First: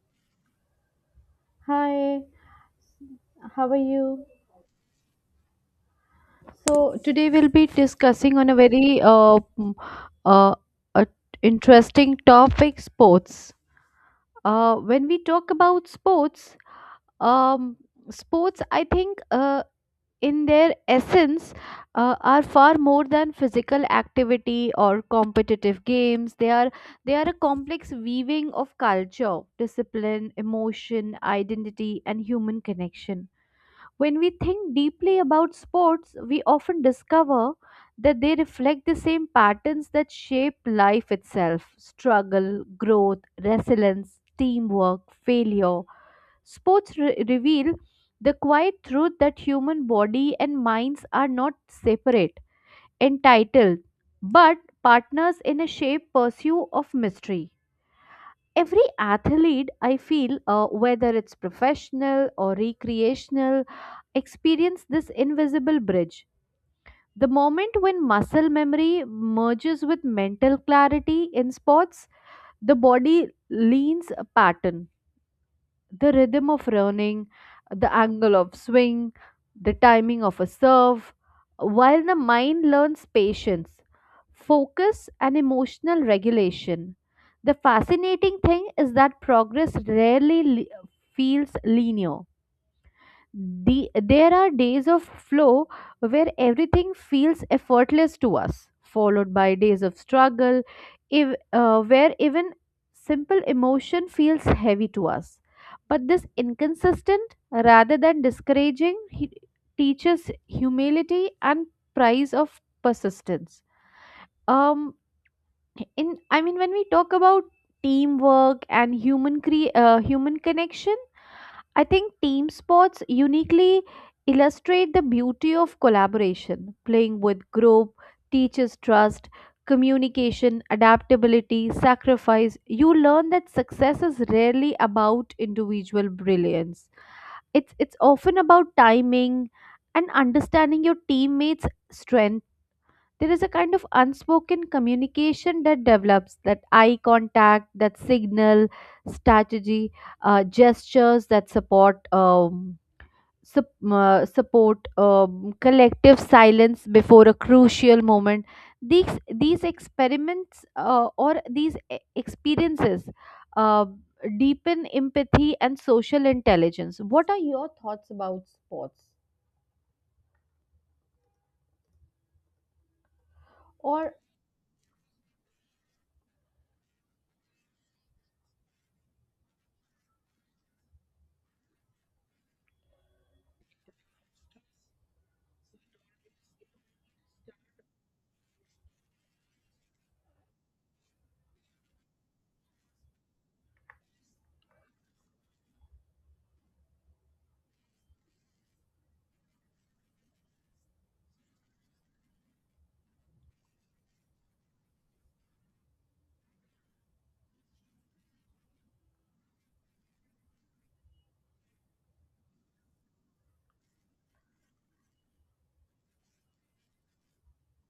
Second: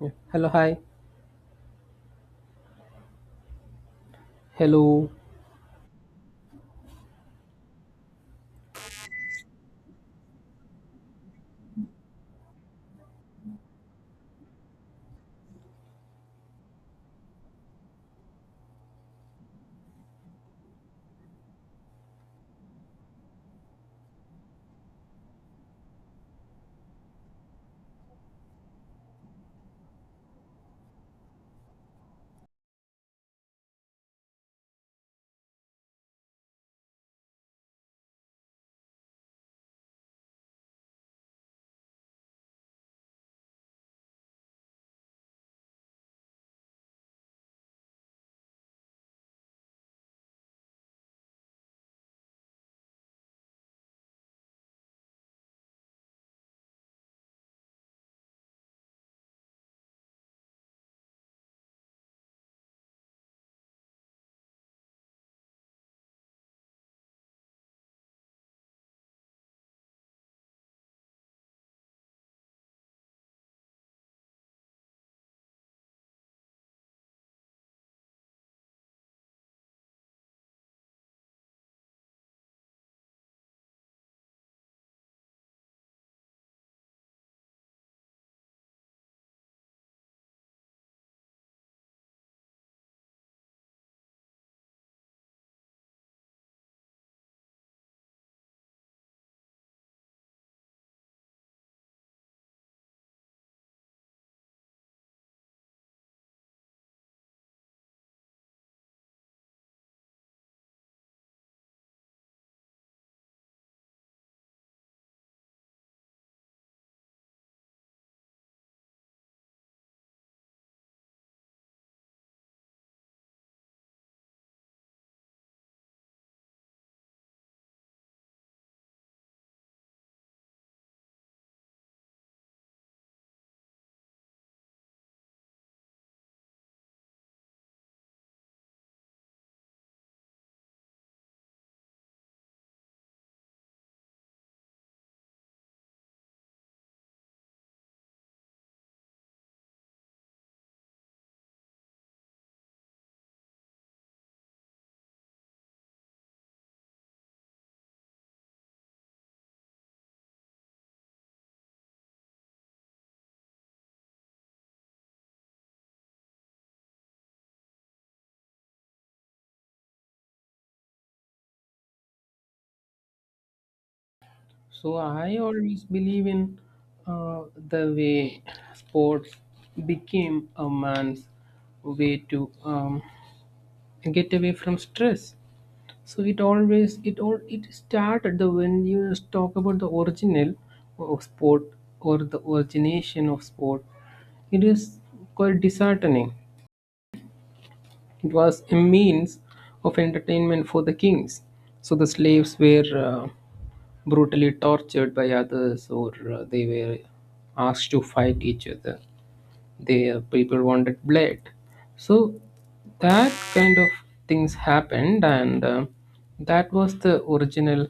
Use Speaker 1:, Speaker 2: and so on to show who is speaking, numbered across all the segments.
Speaker 1: Yeah. Hello, hi.
Speaker 2: Hi, how are you?
Speaker 1: Hello.
Speaker 2: So today we'll be discussing on a very uh, uh, interesting topic, sports. When we talk about sports, um, sports, I think in their essence are far more than physical activity or competitive games. They are a complex weaving of culture, discipline, emotion, identity, and human connection. When we think deeply about sports, we often discover that they reflect the same patterns that shape life itself: struggle, growth, resilience, teamwork, failure. Reveal the quiet truth that human body and minds are not separate, entitled, but partners in a shape pursuit of mystery. Every athlete, I feel, whether it's professional or recreational, experience this invisible bridge. The moment when muscle memory merges with mental clarity in sports, the body leans a pattern. The rhythm of running, the angle of swing, the timing of a serve, while the mind learns patience, focus, and emotional regulation. The fascinating thing is that feels linear. There are days of flow where everything feels effortless to us, followed by days of struggle, if, where even simple emotion feels heavy to us. But this inconsistent, rather than discouraging, he teaches humility and price of persistence. Um, in I mean, when we talk about teamwork and human connection, I think team sports uniquely illustrate the beauty of collaboration. Playing with group teaches trust, communication, adaptability, sacrifice. You learn that success is rarely about individual brilliance. It's often about timing and understanding your teammates' strengths. There is a kind of unspoken communication that develops: that eye contact, that signal, strategy, gestures that support, support, collective silence before a crucial moment. These experiments or these e- experiences uh, deepen empathy and social intelligence. What are your thoughts about sports or...
Speaker 1: So I always believe in uh, the way sports became a man's way to get away from stress. So it always it started the when you talk about the original of sport or the origination of sport, it is quite disheartening. It was a means of entertainment for the kings. So the slaves were brutally tortured by others, or they were asked to fight each other. Their people wanted blood, so that kind of things happened, and that was the original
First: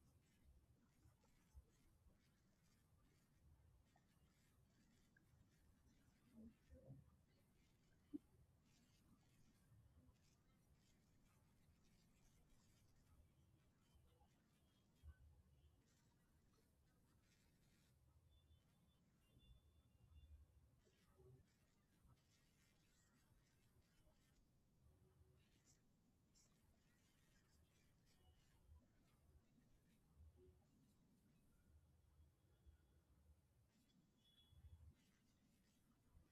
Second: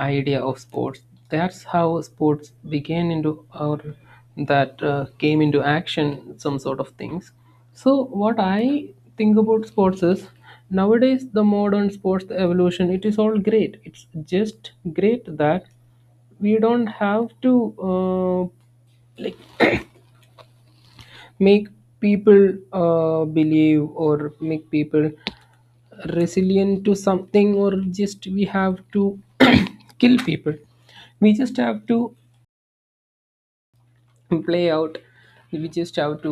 Speaker 1: idea of sports. That's how sports began into our, that came into action, some sort of things. So what I think about sports is nowadays the modern sports, the evolution, it is all great. It's just great that we don't have to uh, like make people believe or make people resilient to something, or just we have to kill people. We just have to play out, we just have to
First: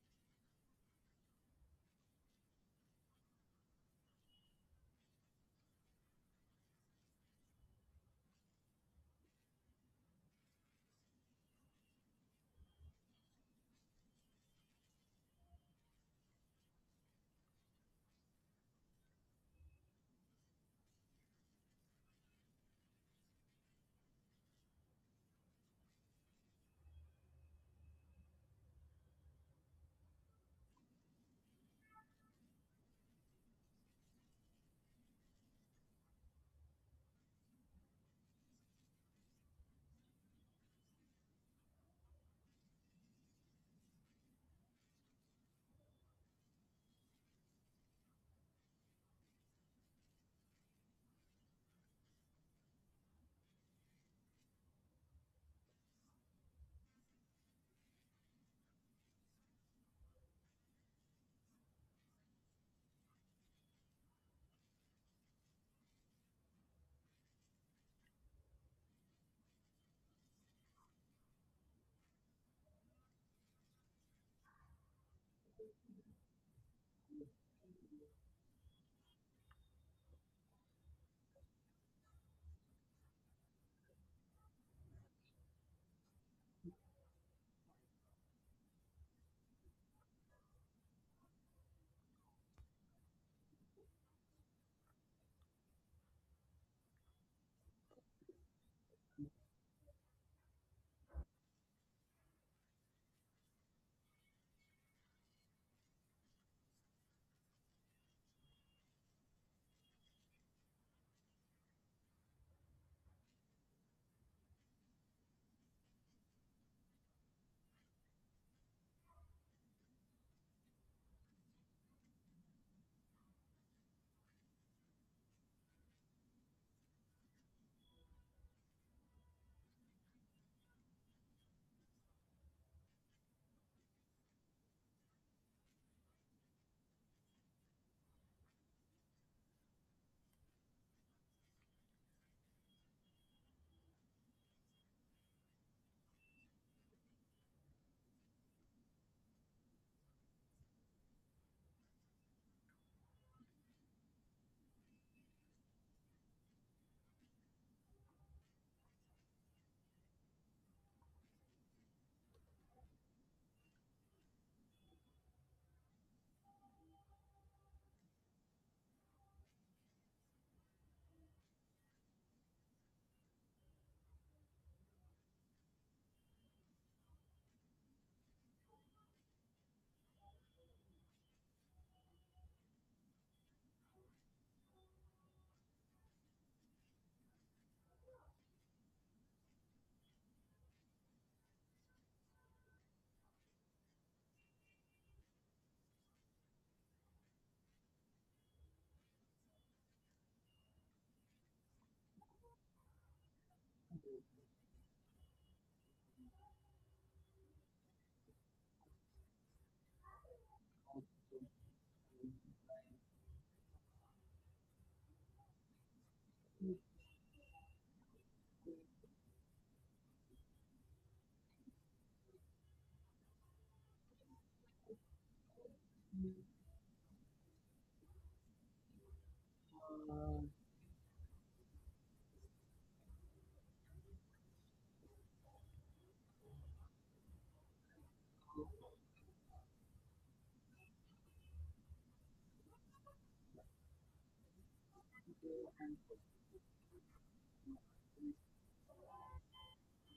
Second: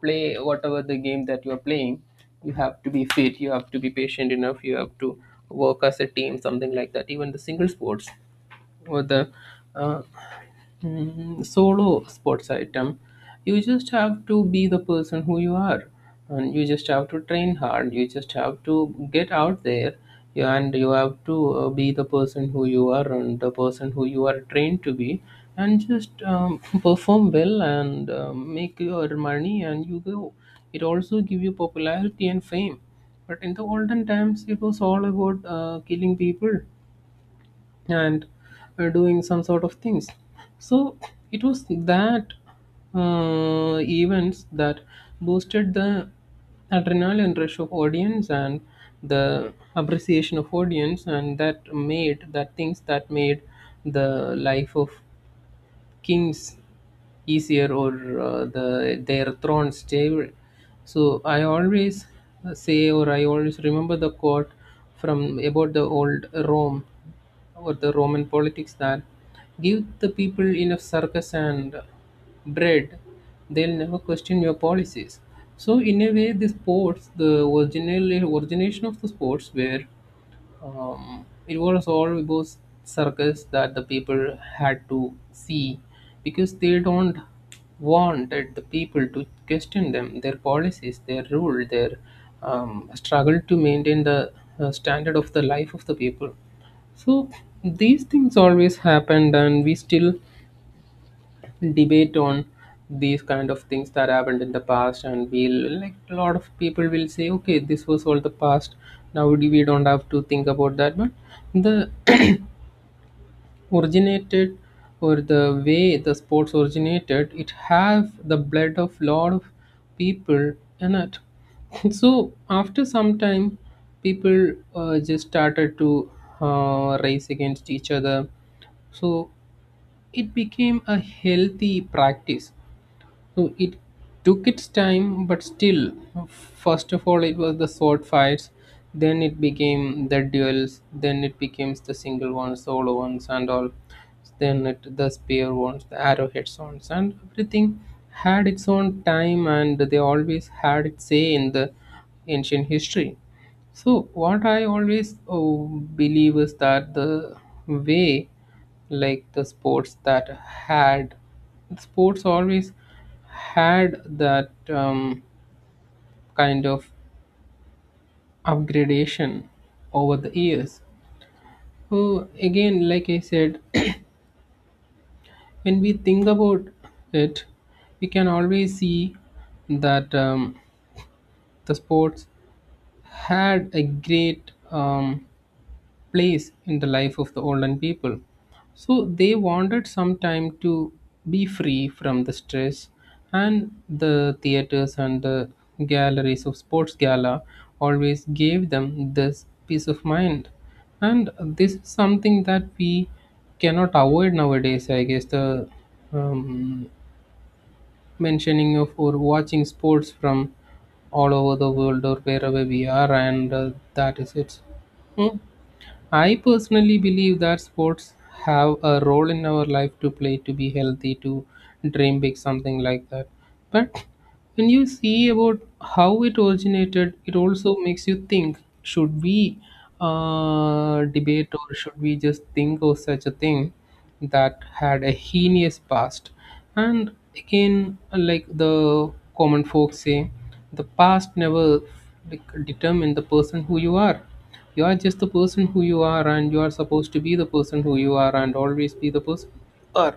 Speaker 1: play whatever the game that you are playing. You have to be fit, you have to be patient enough, you have to work as a team, something like that. Even the single sports or the uh, solo sports item, you just have to be the person who you are, and you just have to train hard, you just have to get out there, and you have to be the person who you are and the person who you are trained to be, and just perform well and make your money and you go. It also give you popularity and fame, but in the olden times it was all about killing people, and doing some sort of things. So it was that events that boosted the adrenaline rush of audience and the appreciation of audience, and that made that things, that made the life of kings easier, or the their thrones favored. So I always say, or I always remember the quote from about the old Rome or the Roman politics, that give the people enough circus and bread, they'll never question your policies. So in a way, the sports, the original origination of the sports were it was all always circus that the people had to see, because they don't wanted the people to question them, their policies, their rule, their struggle to maintain the standard of the life of the people. So these things always happened, and we still debate on these kind of things that happened in the past, and we'll, like a lot of people will say, okay, this was all the past, now we don't have to think about that. But the originated, or the way the sports originated, it have the blood of lot of people in it. So after some time people just started to race against each other, so it became a healthy practice. So it took its time, but still, first of all, it was the sword fights, then it became the duels, then it becomes the single ones, solo ones, and all. Then it, the spear ones, the arrowheads ones, and everything had its own time, and they always had its say in the ancient history. So, what I always believe is that the way, like the sports that had sports always had that kind of upgradation over the years. So again, like I said, when we think about it, we can always see that the sports had a great place in the life of the olden people. So they wanted some time to be free from the stress, and the theaters and the galleries of sports gala always gave them this peace of mind. And this is something that we cannot avoid nowadays, I guess. The um, mentioning of or watching sports from all over the world or wherever we are, and that is it. Hmm. I personally believe that sports have a role in our life to play, to be healthy, to dream big, something like that. But when you see about how it originated, it also makes you think: should we debate, or should we just think of such a thing that had a heinous past? And again, like the common folks say, the past never, like, determine the person who you are. You are just the person who you are, and you are supposed to be the person who you are, and always be the person you are.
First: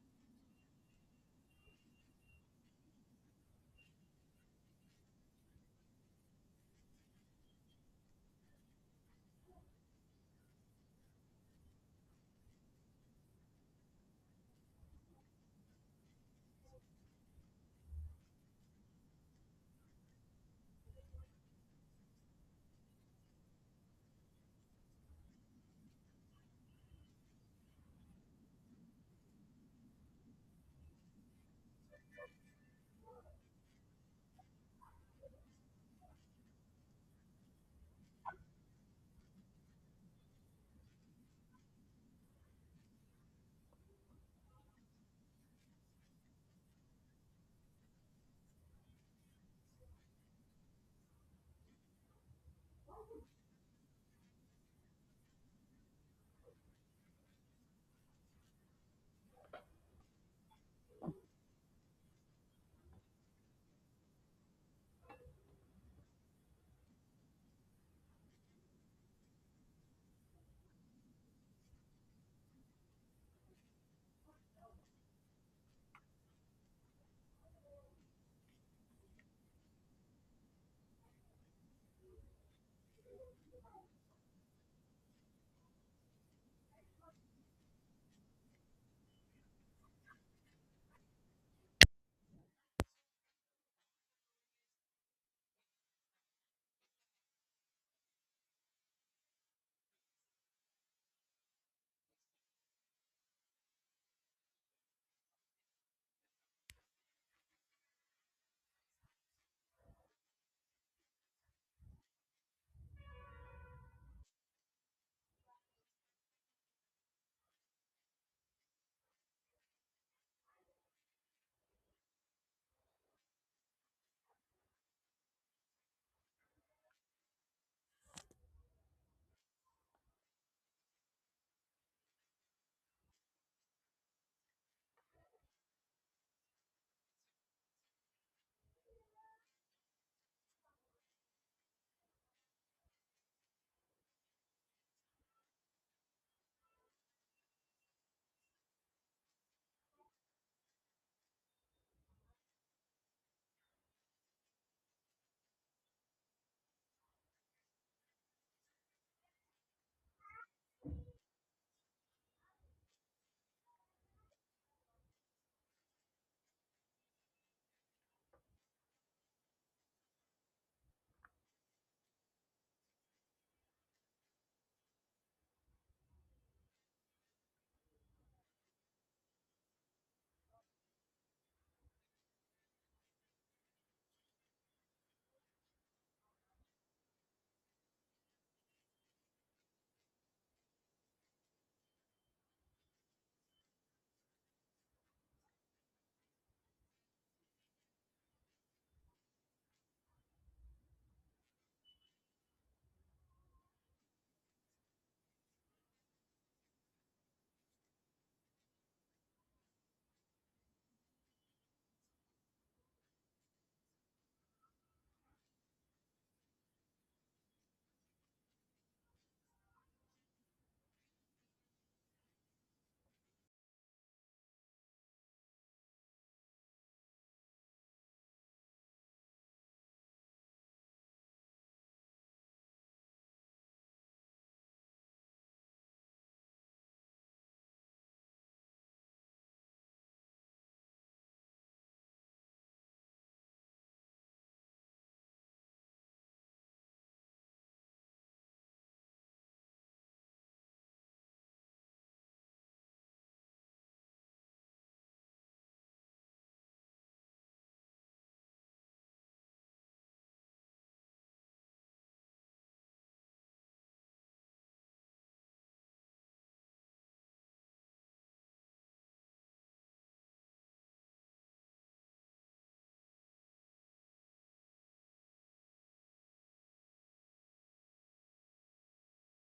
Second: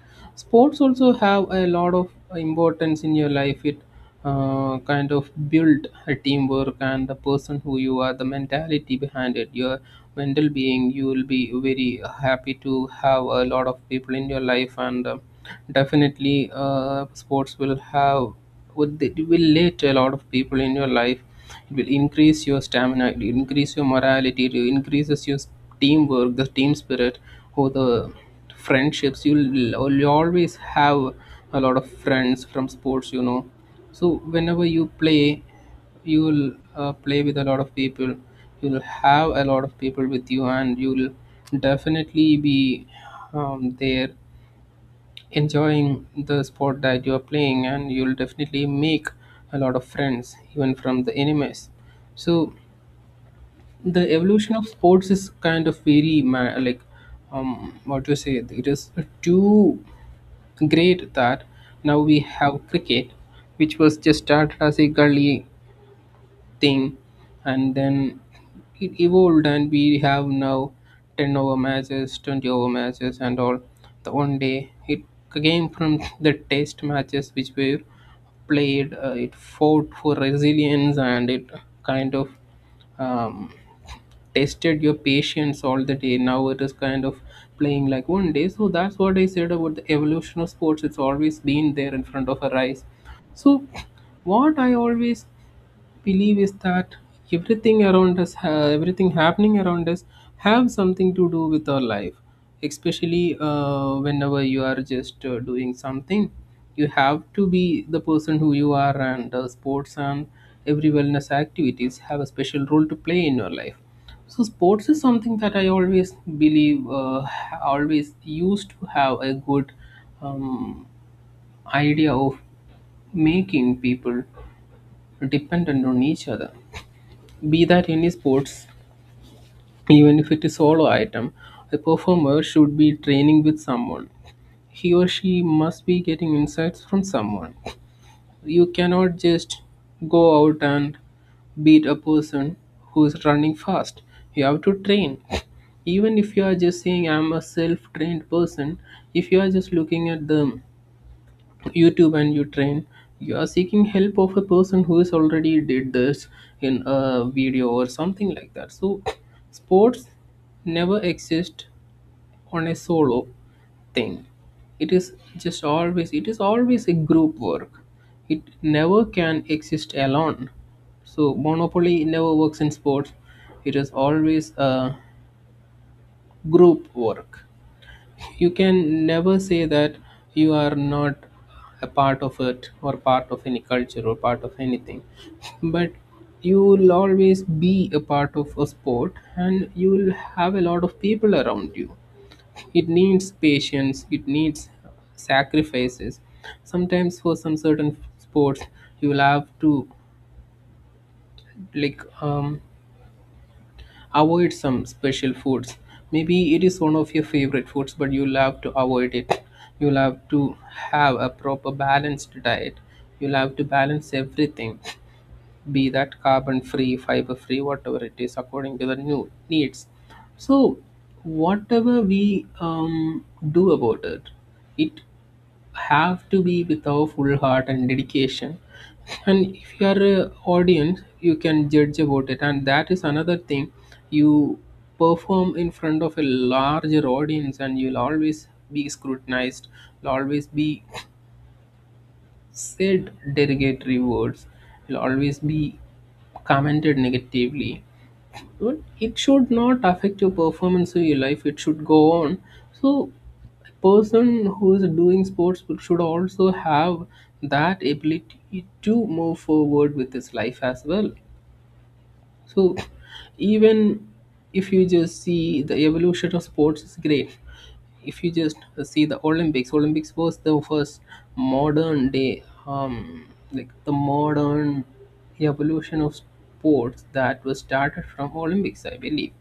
Speaker 1: Sports also have a lot of importance in your life. It kind of build a teamwork and the person who you are, the mentality behind it, your mental being. You will be very happy to have a lot of people in your life. And definitely sports will have, would, it will let a lot of people in your life. It will increase your stamina, it will increase your morality, it increases your teamwork, the team spirit, or the friendships. You'll always have a lot of friends from sports, you know, so whenever you play, you'll play with a lot of people, you'll have a lot of people with you, and you'll definitely be there enjoying the sport that you are playing, and you'll definitely make a lot of friends even from the enemies. So the evolution of sports is kind of very like what to say, it is too great that now we have cricket, which was just started as a gully thing, and then it evolved, and we have now 10 over matches, 20 over matches and all. The one day, it came from the test matches, which were played, it fought for resilience, and it kind of um, tested your patience all the day. Now it is kind of playing like one day. So that's what I said about the evolution of sports, it's always been there in front of our eyes. So what I always believe is that everything around us everything happening around us have something to do with our life, especially whenever you are just doing something, you have to be the person who you are. And sports and every wellness activities have a special role to play in your life. So sports is something that I always believe, always used to have a good um, idea of making people dependent on each other, be that any sports, even if it is solo item, a performer should be training with someone. He or she must be getting insights from someone. You cannot just go out and beat a person who is running fast. You have to train. Even if you are just saying I'm a self trained person, if you are just looking at them YouTube and you train, you are seeking help of a person who is already did this in a video or something like that. So sports never exist on a solo thing. It is just always, it is always a group work. It never can exist alone. So monopoly never works in sports. It is always a group work. You can never say that you are not a part of it, or part of any culture or part of anything, but you will always be a part of a sport, and you will have a lot of people around you. It needs patience, it needs sacrifices. Sometimes for some certain sports, you will have to like um, avoid some special foods. Maybe it is one of your favorite foods, but you'll have to avoid it. You'll have to have a proper balanced diet. You'll have to balance everything, be that carbon free, fiber free, whatever it is, according to the new needs. So, whatever we do about it, it have to be with our full heart and dedication. And if you are a audience, you can judge about it, and that is another thing. You perform in front of a larger audience, and you'll always be scrutinized, you'll always be said derogatory words, you'll always be commented negatively, but it should not affect your performance or your life, it should go on. So person who is doing sports should also have that ability to move forward with his life as well. So even if you just see, the evolution of sports is great. If you just see the Olympics, Olympics was the first modern day like the modern evolution of sports that was started from Olympics, I believe.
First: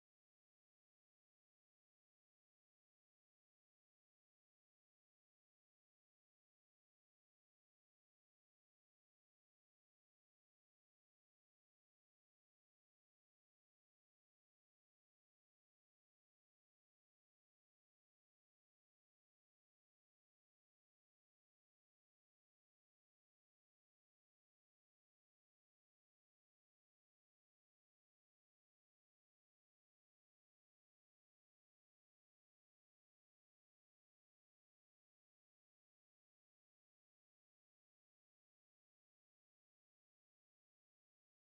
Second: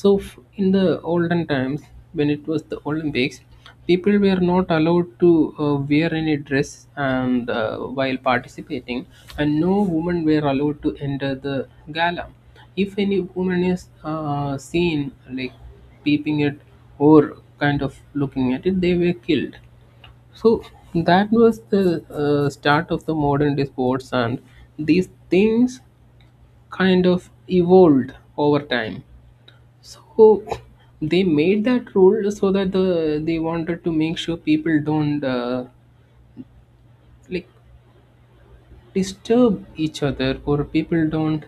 Speaker 1: So, in the olden times, when it was the Olympics, people were not allowed to wear any dress, and while participating, and no women were allowed to enter the gala. If any woman is seen like peeping it or kind of looking at it, they were killed. So that was the start of the modern day sports, and these things kind of evolved over time. So they made that rule so that they wanted to make sure people don't like disturb each other, or people don't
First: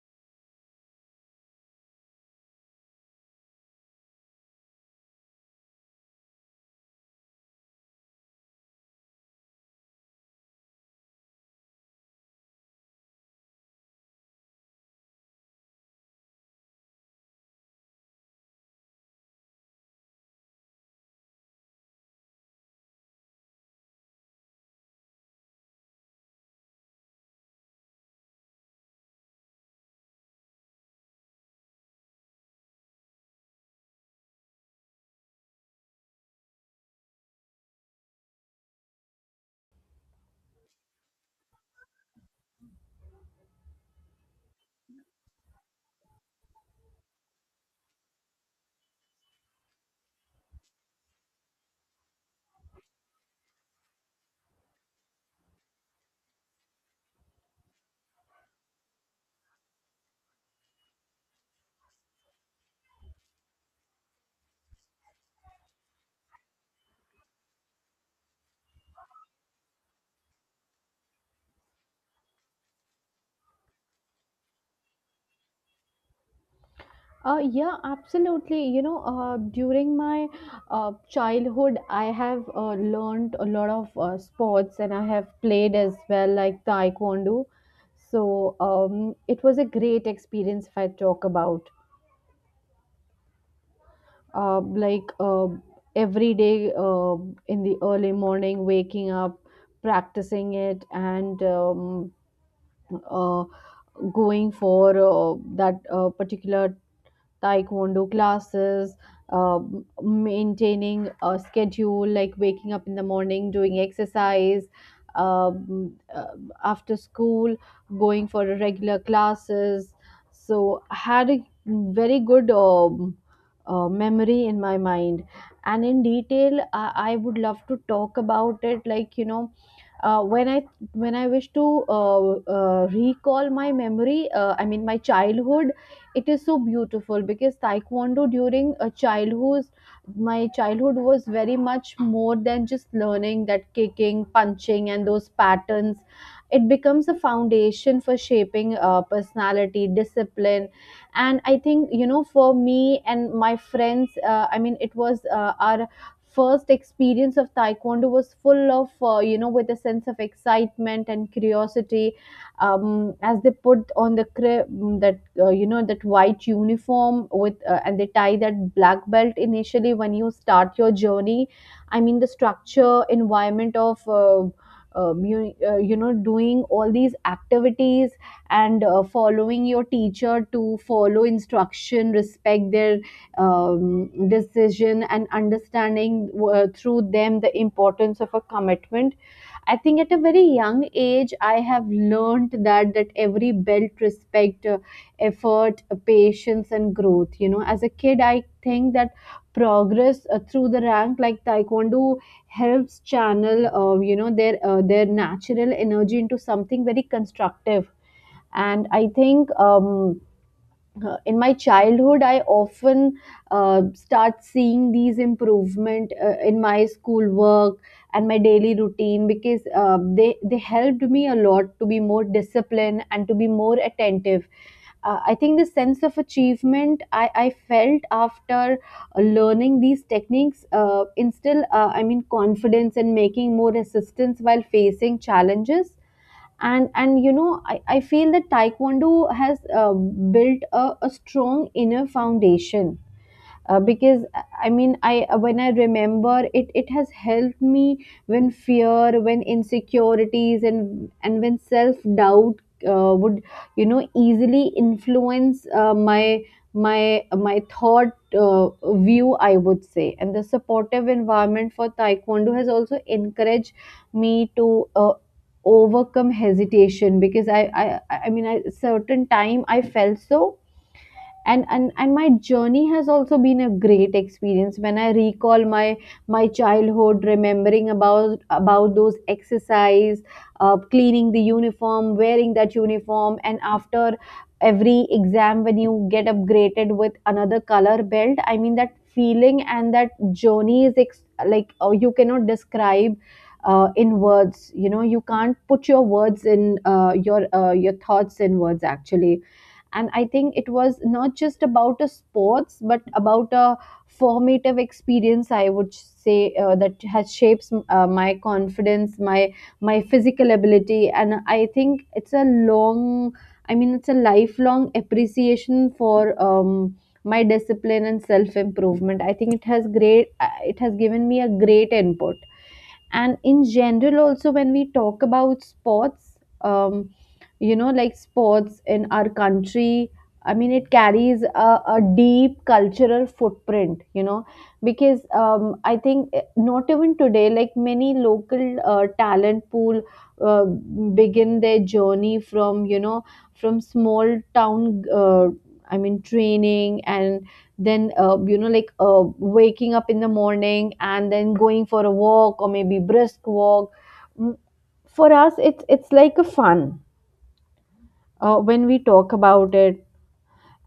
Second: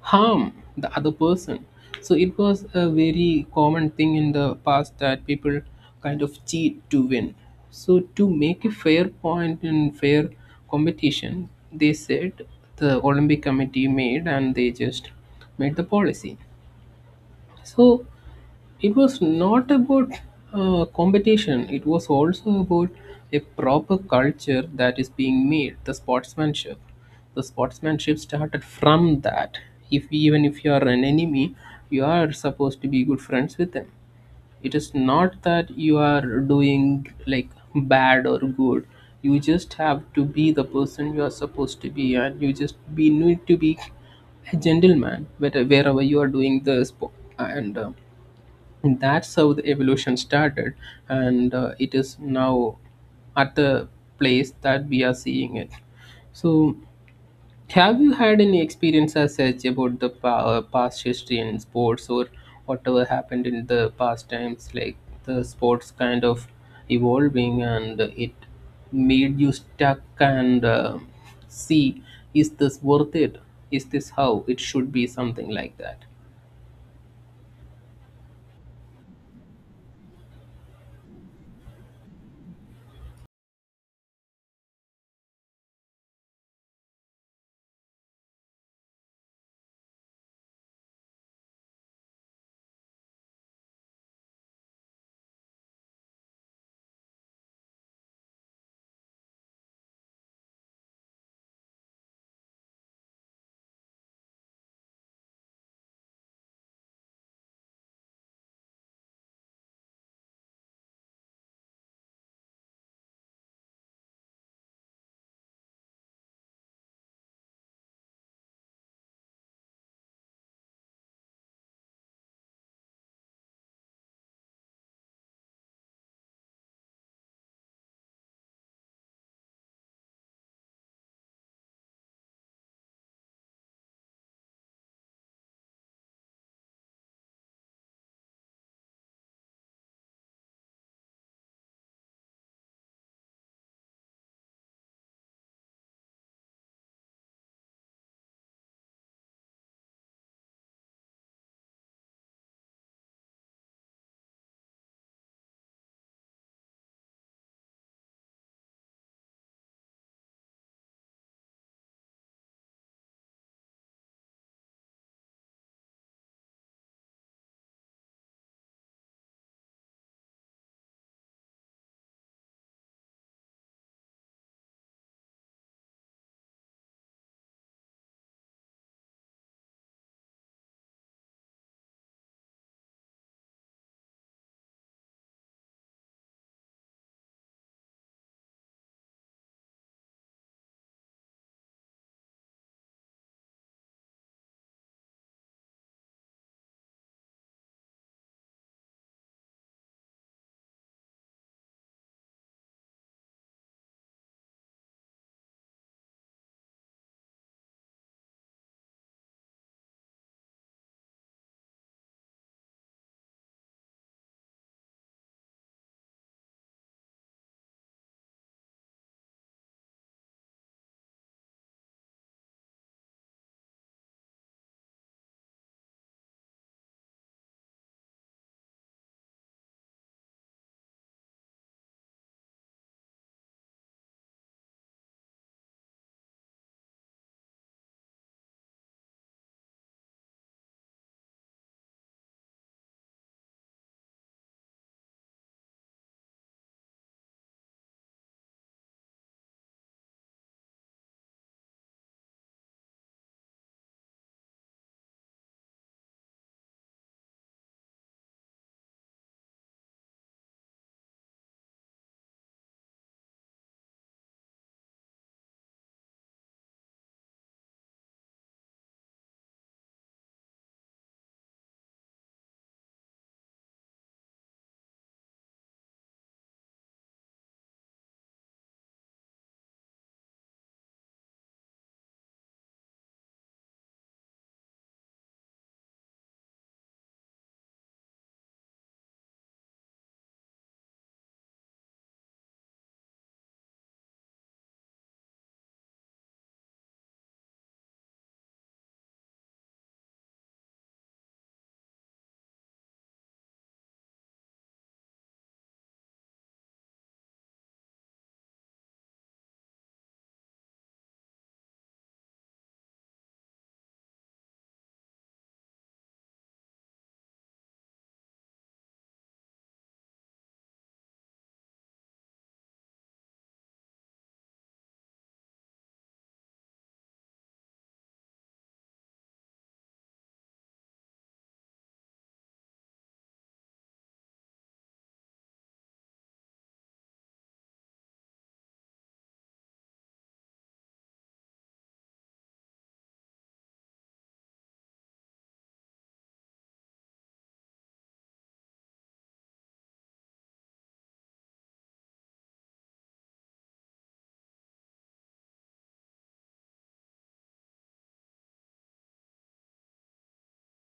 Speaker 1: harm the other person. So it was a very common thing in the past that people kind of cheat to win. So to make a fair point and fair competition, they said, the Olympic Committee made and they just made the policy. So it was not about competition, it was also about a proper culture that is being made, the sportsmanship. The sportsmanship started from that, if even if you are an enemy, you are supposed to be good friends with them. It is not that you are doing, like, bad or good, you just have to be the person you are supposed to be, and you just be need to be a gentleman wherever you are doing the sport. And and that's how the evolution started, and it is now at the place that we are seeing it. So have you had any experience as such about the past history in sports, or whatever happened in the past times, like the sports kind of evolving, and it made you stuck, and see, is this worth it, is this how it should be, something like that?
Speaker 2: Yeah, absolutely. You know, during my childhood, I have learned a lot of sports and I have played as well, like taekwondo. So it was a great experience if I talk about. Uh, like uh, every day, in the early morning, waking up, practicing it, and uh, going for that particular taekwondo classes, maintaining a schedule like waking up in the morning, doing exercise, um, uh, after school, going for a regular classes. So I had a very good memory in my mind. And in detail, I would love to talk about it, like, you know, when I when I wish to recall my memory, I mean my childhood, it is so beautiful because Taekwondo during a childhood, my childhood was very much more than just learning that kicking, punching, and those patterns. It becomes a foundation for shaping personality, discipline, and I think, you know, for me and my friends, I mean it was our first experience of taekwondo was full of you know, with a sense of excitement and curiosity, as they put on the that, you know, that white uniform with and they tie that black belt initially when you start your journey. I mean the structure environment of, you know, doing all these activities and, following your teacher to follow instruction, respect their decision, and understanding through them the importance of a commitment. I think at a very young age I have learned that every belt respect effort, patience, and growth. You know, as a kid I think that progress through the rank like taekwondo helps channel, you know, their natural energy into something very constructive. And I think, in my childhood I often start seeing these improvement in my schoolwork and my daily routine because they helped me a lot to be more disciplined and to be more attentive. Uh, I think the sense of achievement I felt after learning these techniques instill, I mean, confidence and making more resistance while facing challenges. And you know, I feel that taekwondo has built a strong inner foundation, because I mean I when I remember it, it has helped me when fear, when insecurities, and when self doubt would, you know, easily influence my my thought, view, I would say. And the supportive environment for taekwondo has also encouraged me to uh, overcome hesitation because, I mean, at certain time I felt so. And my journey has also been a great experience when I recall my childhood, remembering about those exercise, cleaning the uniform, wearing that uniform, and after every exam when you get upgraded with another color belt, I mean that feeling and that journey is you cannot describe in words. You know, you can't put your words in your thoughts in words actually. And I think it was not just about a sports, but about a formative experience, I would say, that has shapes my confidence, my physical ability. And I think it's a long I mean it's a lifelong appreciation for um, my discipline and self improvement. I think it has great, it has given me a great input. And in general also, when we talk about sports, you know, like sports in our country, I mean, it carries a deep cultural footprint, you know, because, not even today, like many local talent pool begin their journey from, you know, from small town, I mean training, and then you know, like waking up in the morning and then going for a walk or maybe brisk walk. Mm, for us it's like a fun when we talk about it.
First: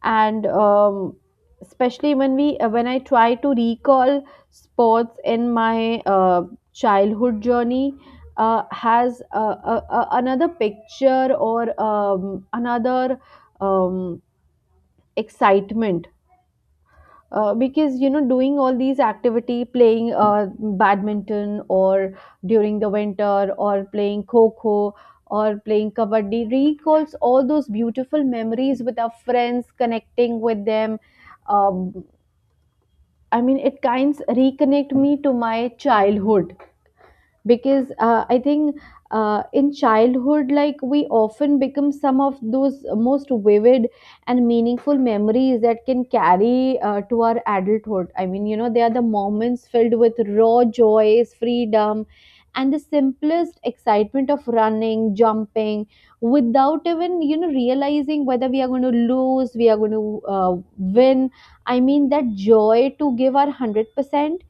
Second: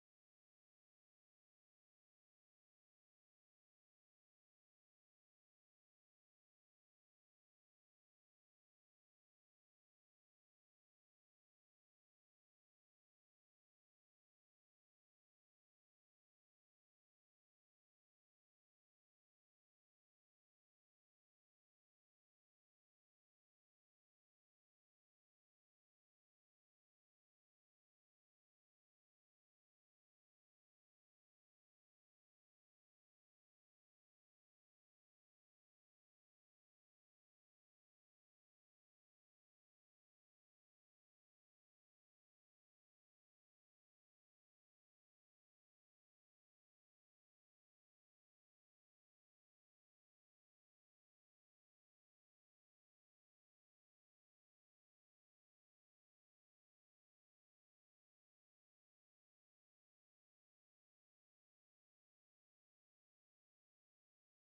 Speaker 2: And especially when I try to recall sports in my childhood journey, has another picture or another, um, excitement. Because, you know, doing all these activity, playing badminton or during the winter, or playing kho kho, or playing kabaddi recalls all those beautiful memories with our friends, connecting with them. um, I mean, it kinds reconnect me to my childhood because, I think in childhood, like, we often become some of those most vivid and meaningful memories that can carry to our adulthood. I mean, you know, they are the moments filled with raw joys, freedom, and the simplest excitement of running, jumping without even, you know, realizing whether we are going to lose, we are going to win. I mean that joy to give our 100%.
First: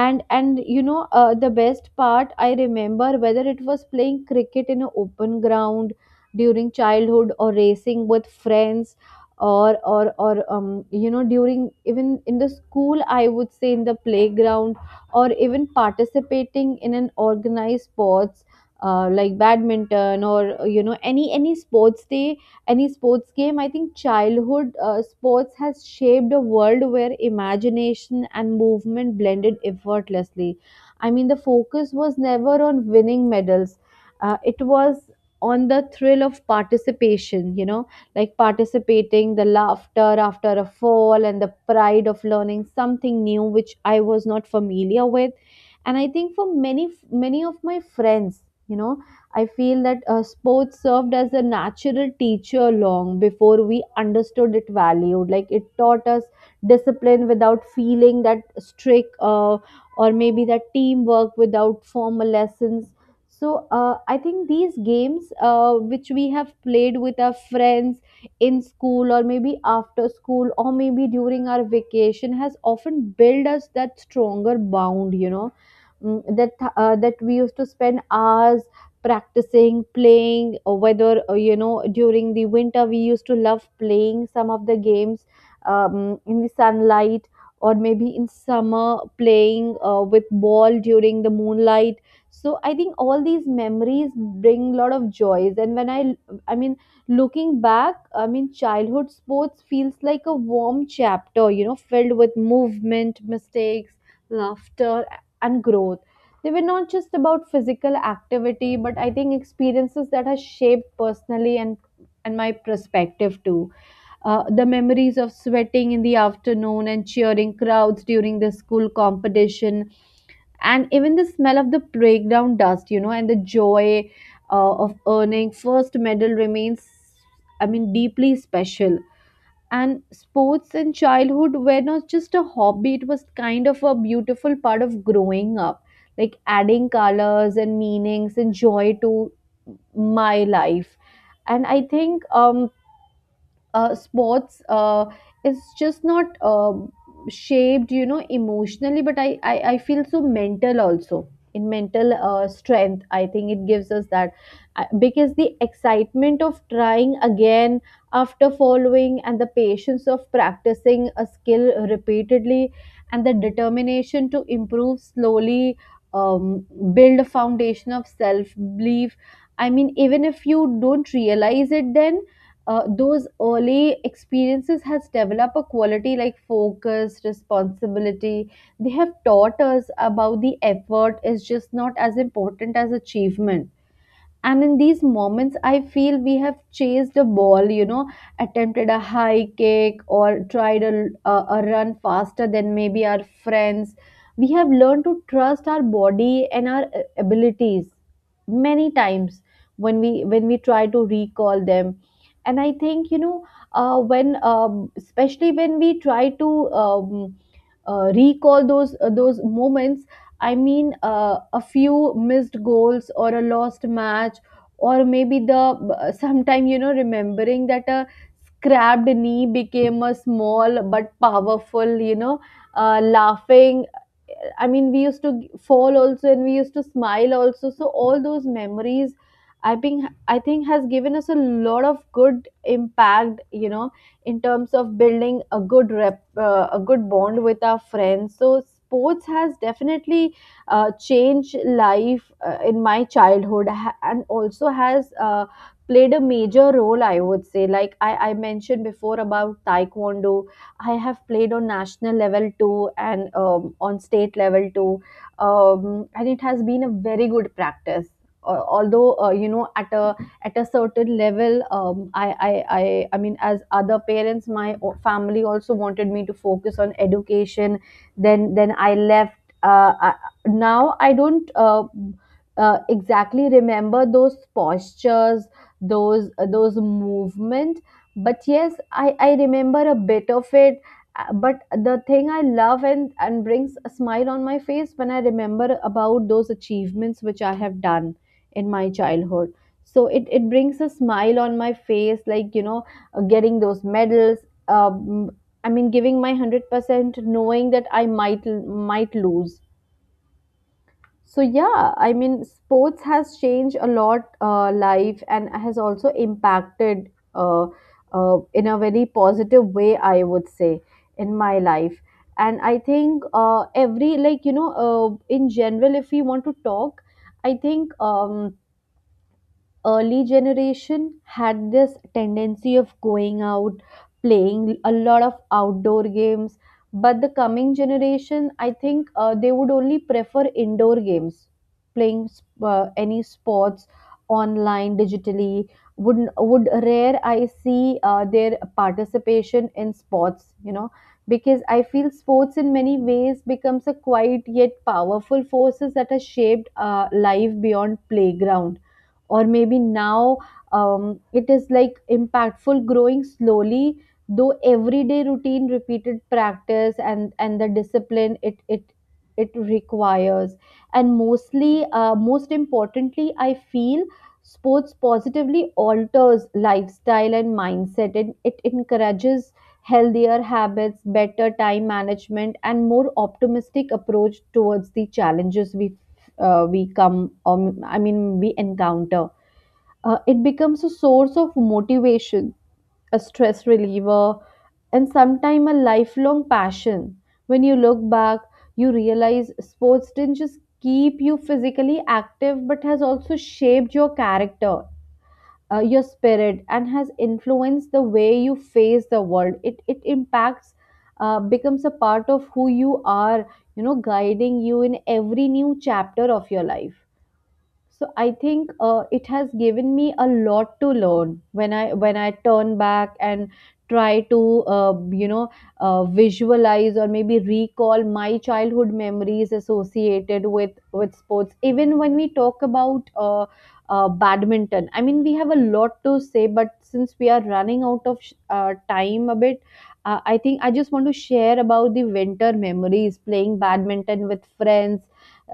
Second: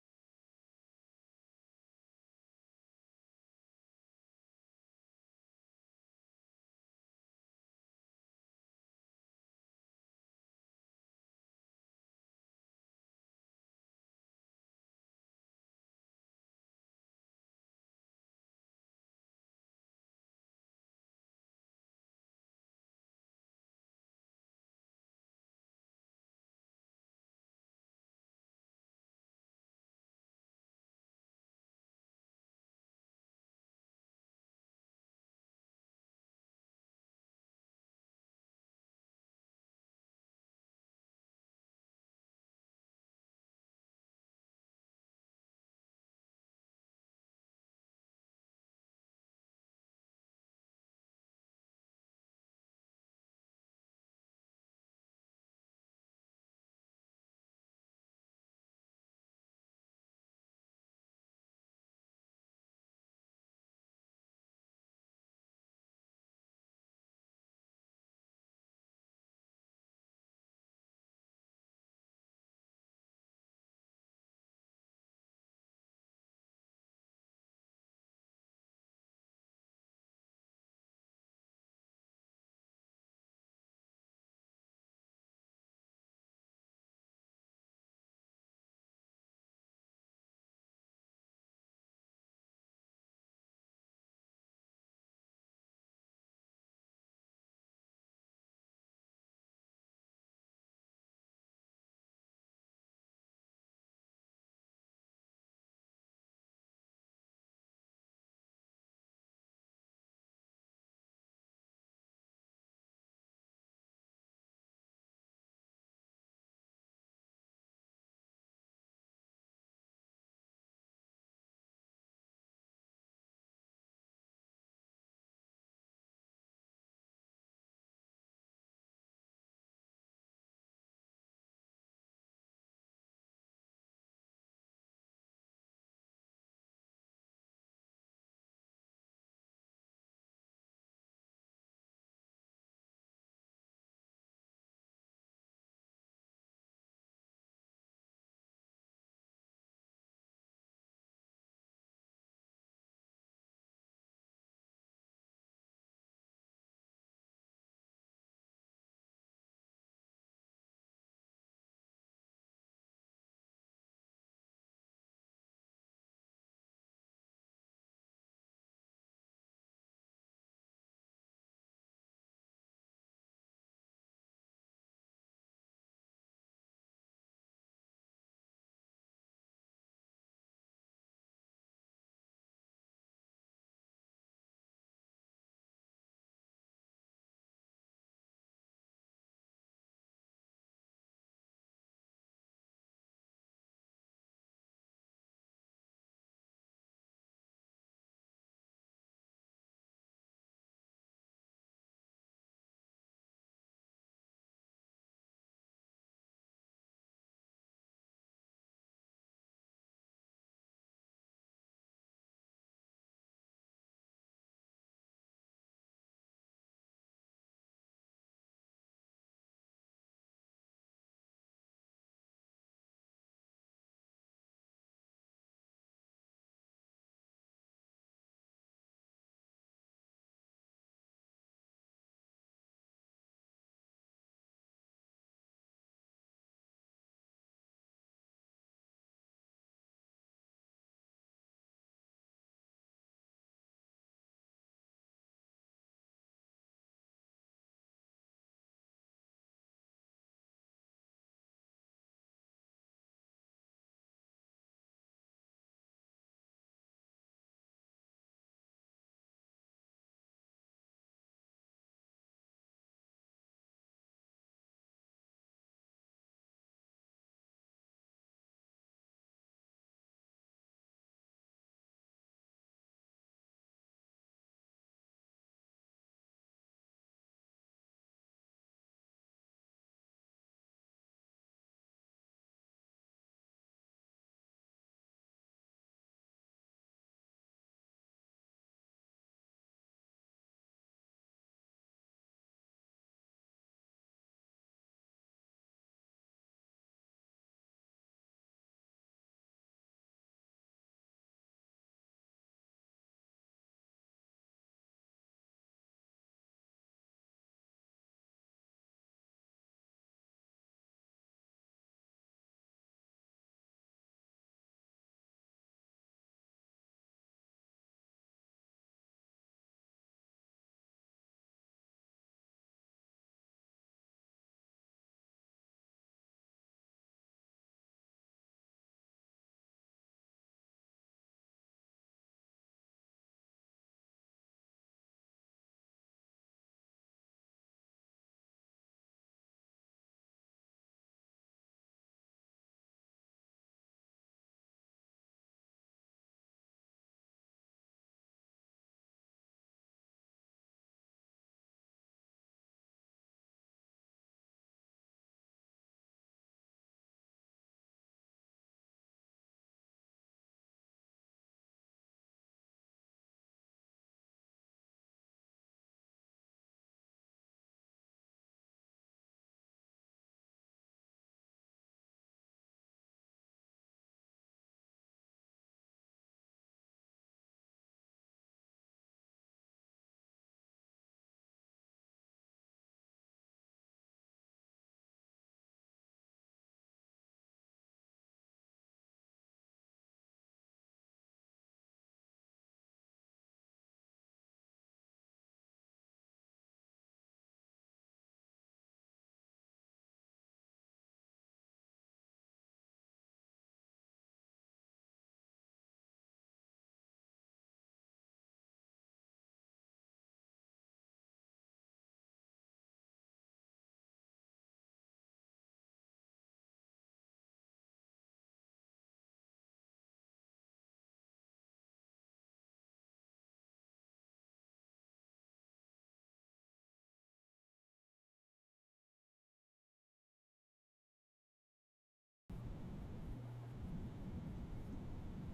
Speaker 2: And you know, the best part I remember, whether it was playing cricket in an open ground during childhood, or racing with friends, or you know, during even in the school, I would say in the playground, or even participating in an organized sports, like badminton, or, you know, any sports day, any sports game. I think childhood sports has shaped a world where imagination and movement blended effortlessly. I mean the focus was never on winning medals, it was on the thrill of participation, you know, like participating, the laughter after a fall, and the pride of learning something new which I was not familiar with. And I think for many of my friends, you know, I feel that sports served as a natural teacher long before we understood it valued. Like, it taught us discipline without feeling that strict, or maybe that teamwork without formal lessons. So I think these games, which we have played with our friends in school, or maybe after school, or maybe during our vacation, has often built us that stronger bond. You know, mm, that that we used to spend hours practicing, playing, or whether, you know, during the winter we used to love playing some of the games in the sunlight, or maybe in summer, playing with ball during the moonlight. So I think all these memories bring a lot of joys. And when i mean looking back, I mean childhood sports feels like a warm chapter, you know, filled with movement, mistakes, laughter, and growth. They were not just about physical activity, but I think experiences that has shaped personally and my perspective too. The memories of sweating in the afternoon and cheering crowds during the school competition, and even the smell of the playground dust, you know, and the joy of earning first medal remains, I mean, deeply special. And sports in childhood were not just a hobby, it was kind of a beautiful part of growing up, like adding colors and meanings and joy to my life. And I think sports is just not shaped, you know, emotionally, but I feel so mental also. In mental strength, I think it gives us that. Because the excitement of trying again after following, and the patience of practicing a skill repeatedly, and the determination to improve slowly, um, build a foundation of self belief. I mean, even if you don't realize it then, those early experiences has developed a quality like focus, responsibility. They have taught us about the effort is just not as important as achievement. And in these moments, I feel we have chased a ball, you know, attempted a high kick, or tried a run faster than maybe our friends. We have learned to trust our body and our abilities many times when we try to recall them. And I think, you know, when especially when we try to recall those moments. I mean, a few missed goals or a lost match, or maybe the sometime, you know, remembering that a scrapped knee became a small but powerful, you know, laughing. I mean, we used to fall also, and we used to smile also. So all those memories, I think has given us a lot of good impact. You know, in terms of building a good rep, a good bond with our friends. So sports has definitely changed life in my childhood, and also has played a major role, I would say. Like I mentioned before about taekwondo, I have played on national level too, and on state level too. And it has been a very good practice. Although, you know, at a certain level, I mean, as other parents, my family also wanted me to focus on education. Then I left. Uh, I, Now I don't exactly remember those postures, those movement. But yes, I remember a bit of it. But the thing I love, and brings a smile on my face when I remember about those achievements which I have done in my childhood. So it brings a smile on my face, like, you know, getting those medals. um, I mean, giving my 100% knowing that I might lose. So yeah, I mean, sports has changed a lot life, and has also impacted uh, in a very positive way, I would say, in my life. And I think every, like, you know, in general, if we want to talk, I think, early generation had this tendency of going out playing a lot of outdoor games. But the coming generation, I think, they would only prefer indoor games, playing any sports online digitally. Would rare I see their participation in sports, you know. Because I feel sports in many ways becomes a quiet yet powerful forces that has shaped life beyond playground, or maybe now, it is like impactful, growing slowly though everyday routine, repeated practice, and the discipline it requires. And mostly, most importantly, I feel sports positively alters lifestyle and mindset, and it encourages healthier habits, better time management, and more optimistic approach towards the challenges we come I mean we encounter. It becomes a source of motivation, a stress reliever, and sometimes a lifelong passion. When you look back, you realize sports didn't just keep you physically active, but has also shaped your character, your spirit, and has influenced the way you face the world. It impacts, becomes a part of who you are, you know, guiding you in every new chapter of your life. So I think it has given me a lot to learn when I turn back and try to, visualize or maybe recall my childhood memories associated with sports. Even when we talk about badminton, I mean, we have a lot to say, but since we are running out of time a bit. I think I just want to share about the winter memories playing badminton with friends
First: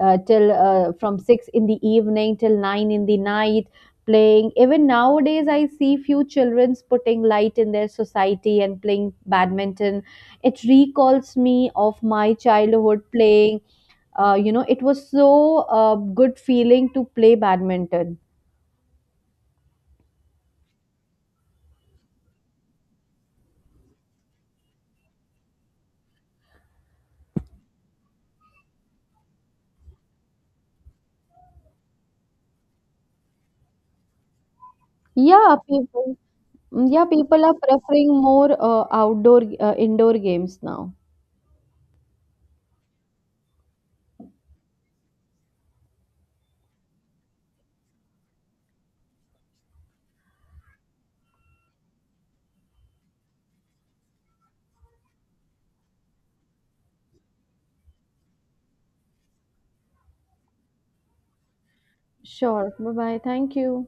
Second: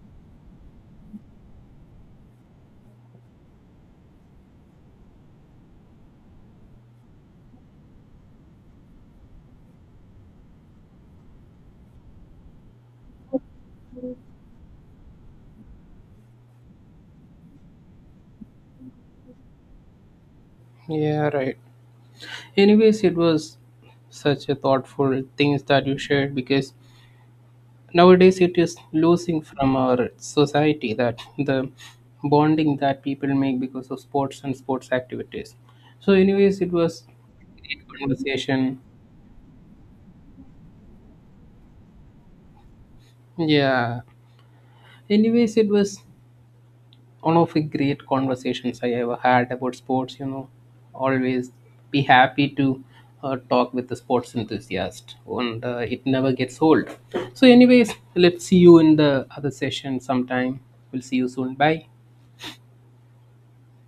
Speaker 2: till from 6 in the evening till 9 in the night playing. Even nowadays, I see few children's putting light in their society and playing badminton. It recalls me of my childhood playing. You know, it was so uh, good feeling to play badminton.
Speaker 1: Yeah, right. Anyways, it was such a thoughtful things that you shared, because nowadays it is losing from our society, that the bonding that people make because of sports and sports activities.
Speaker 2: yeah
Speaker 1: So,
Speaker 2: people
Speaker 1: anyways, it was
Speaker 2: yeah, people are
Speaker 1: great
Speaker 2: preferring more
Speaker 1: conversation.
Speaker 2: outdoor indoor games now.
Speaker 1: Yeah. Anyways, it was one of the great conversations I ever had about sports. You know, always be happy to talk with the sports enthusiast, and it never gets old. So, anyways, let's see you in the other session sometime. We'll see you soon. Bye.
Speaker 2: Sure, bye bye, thank you.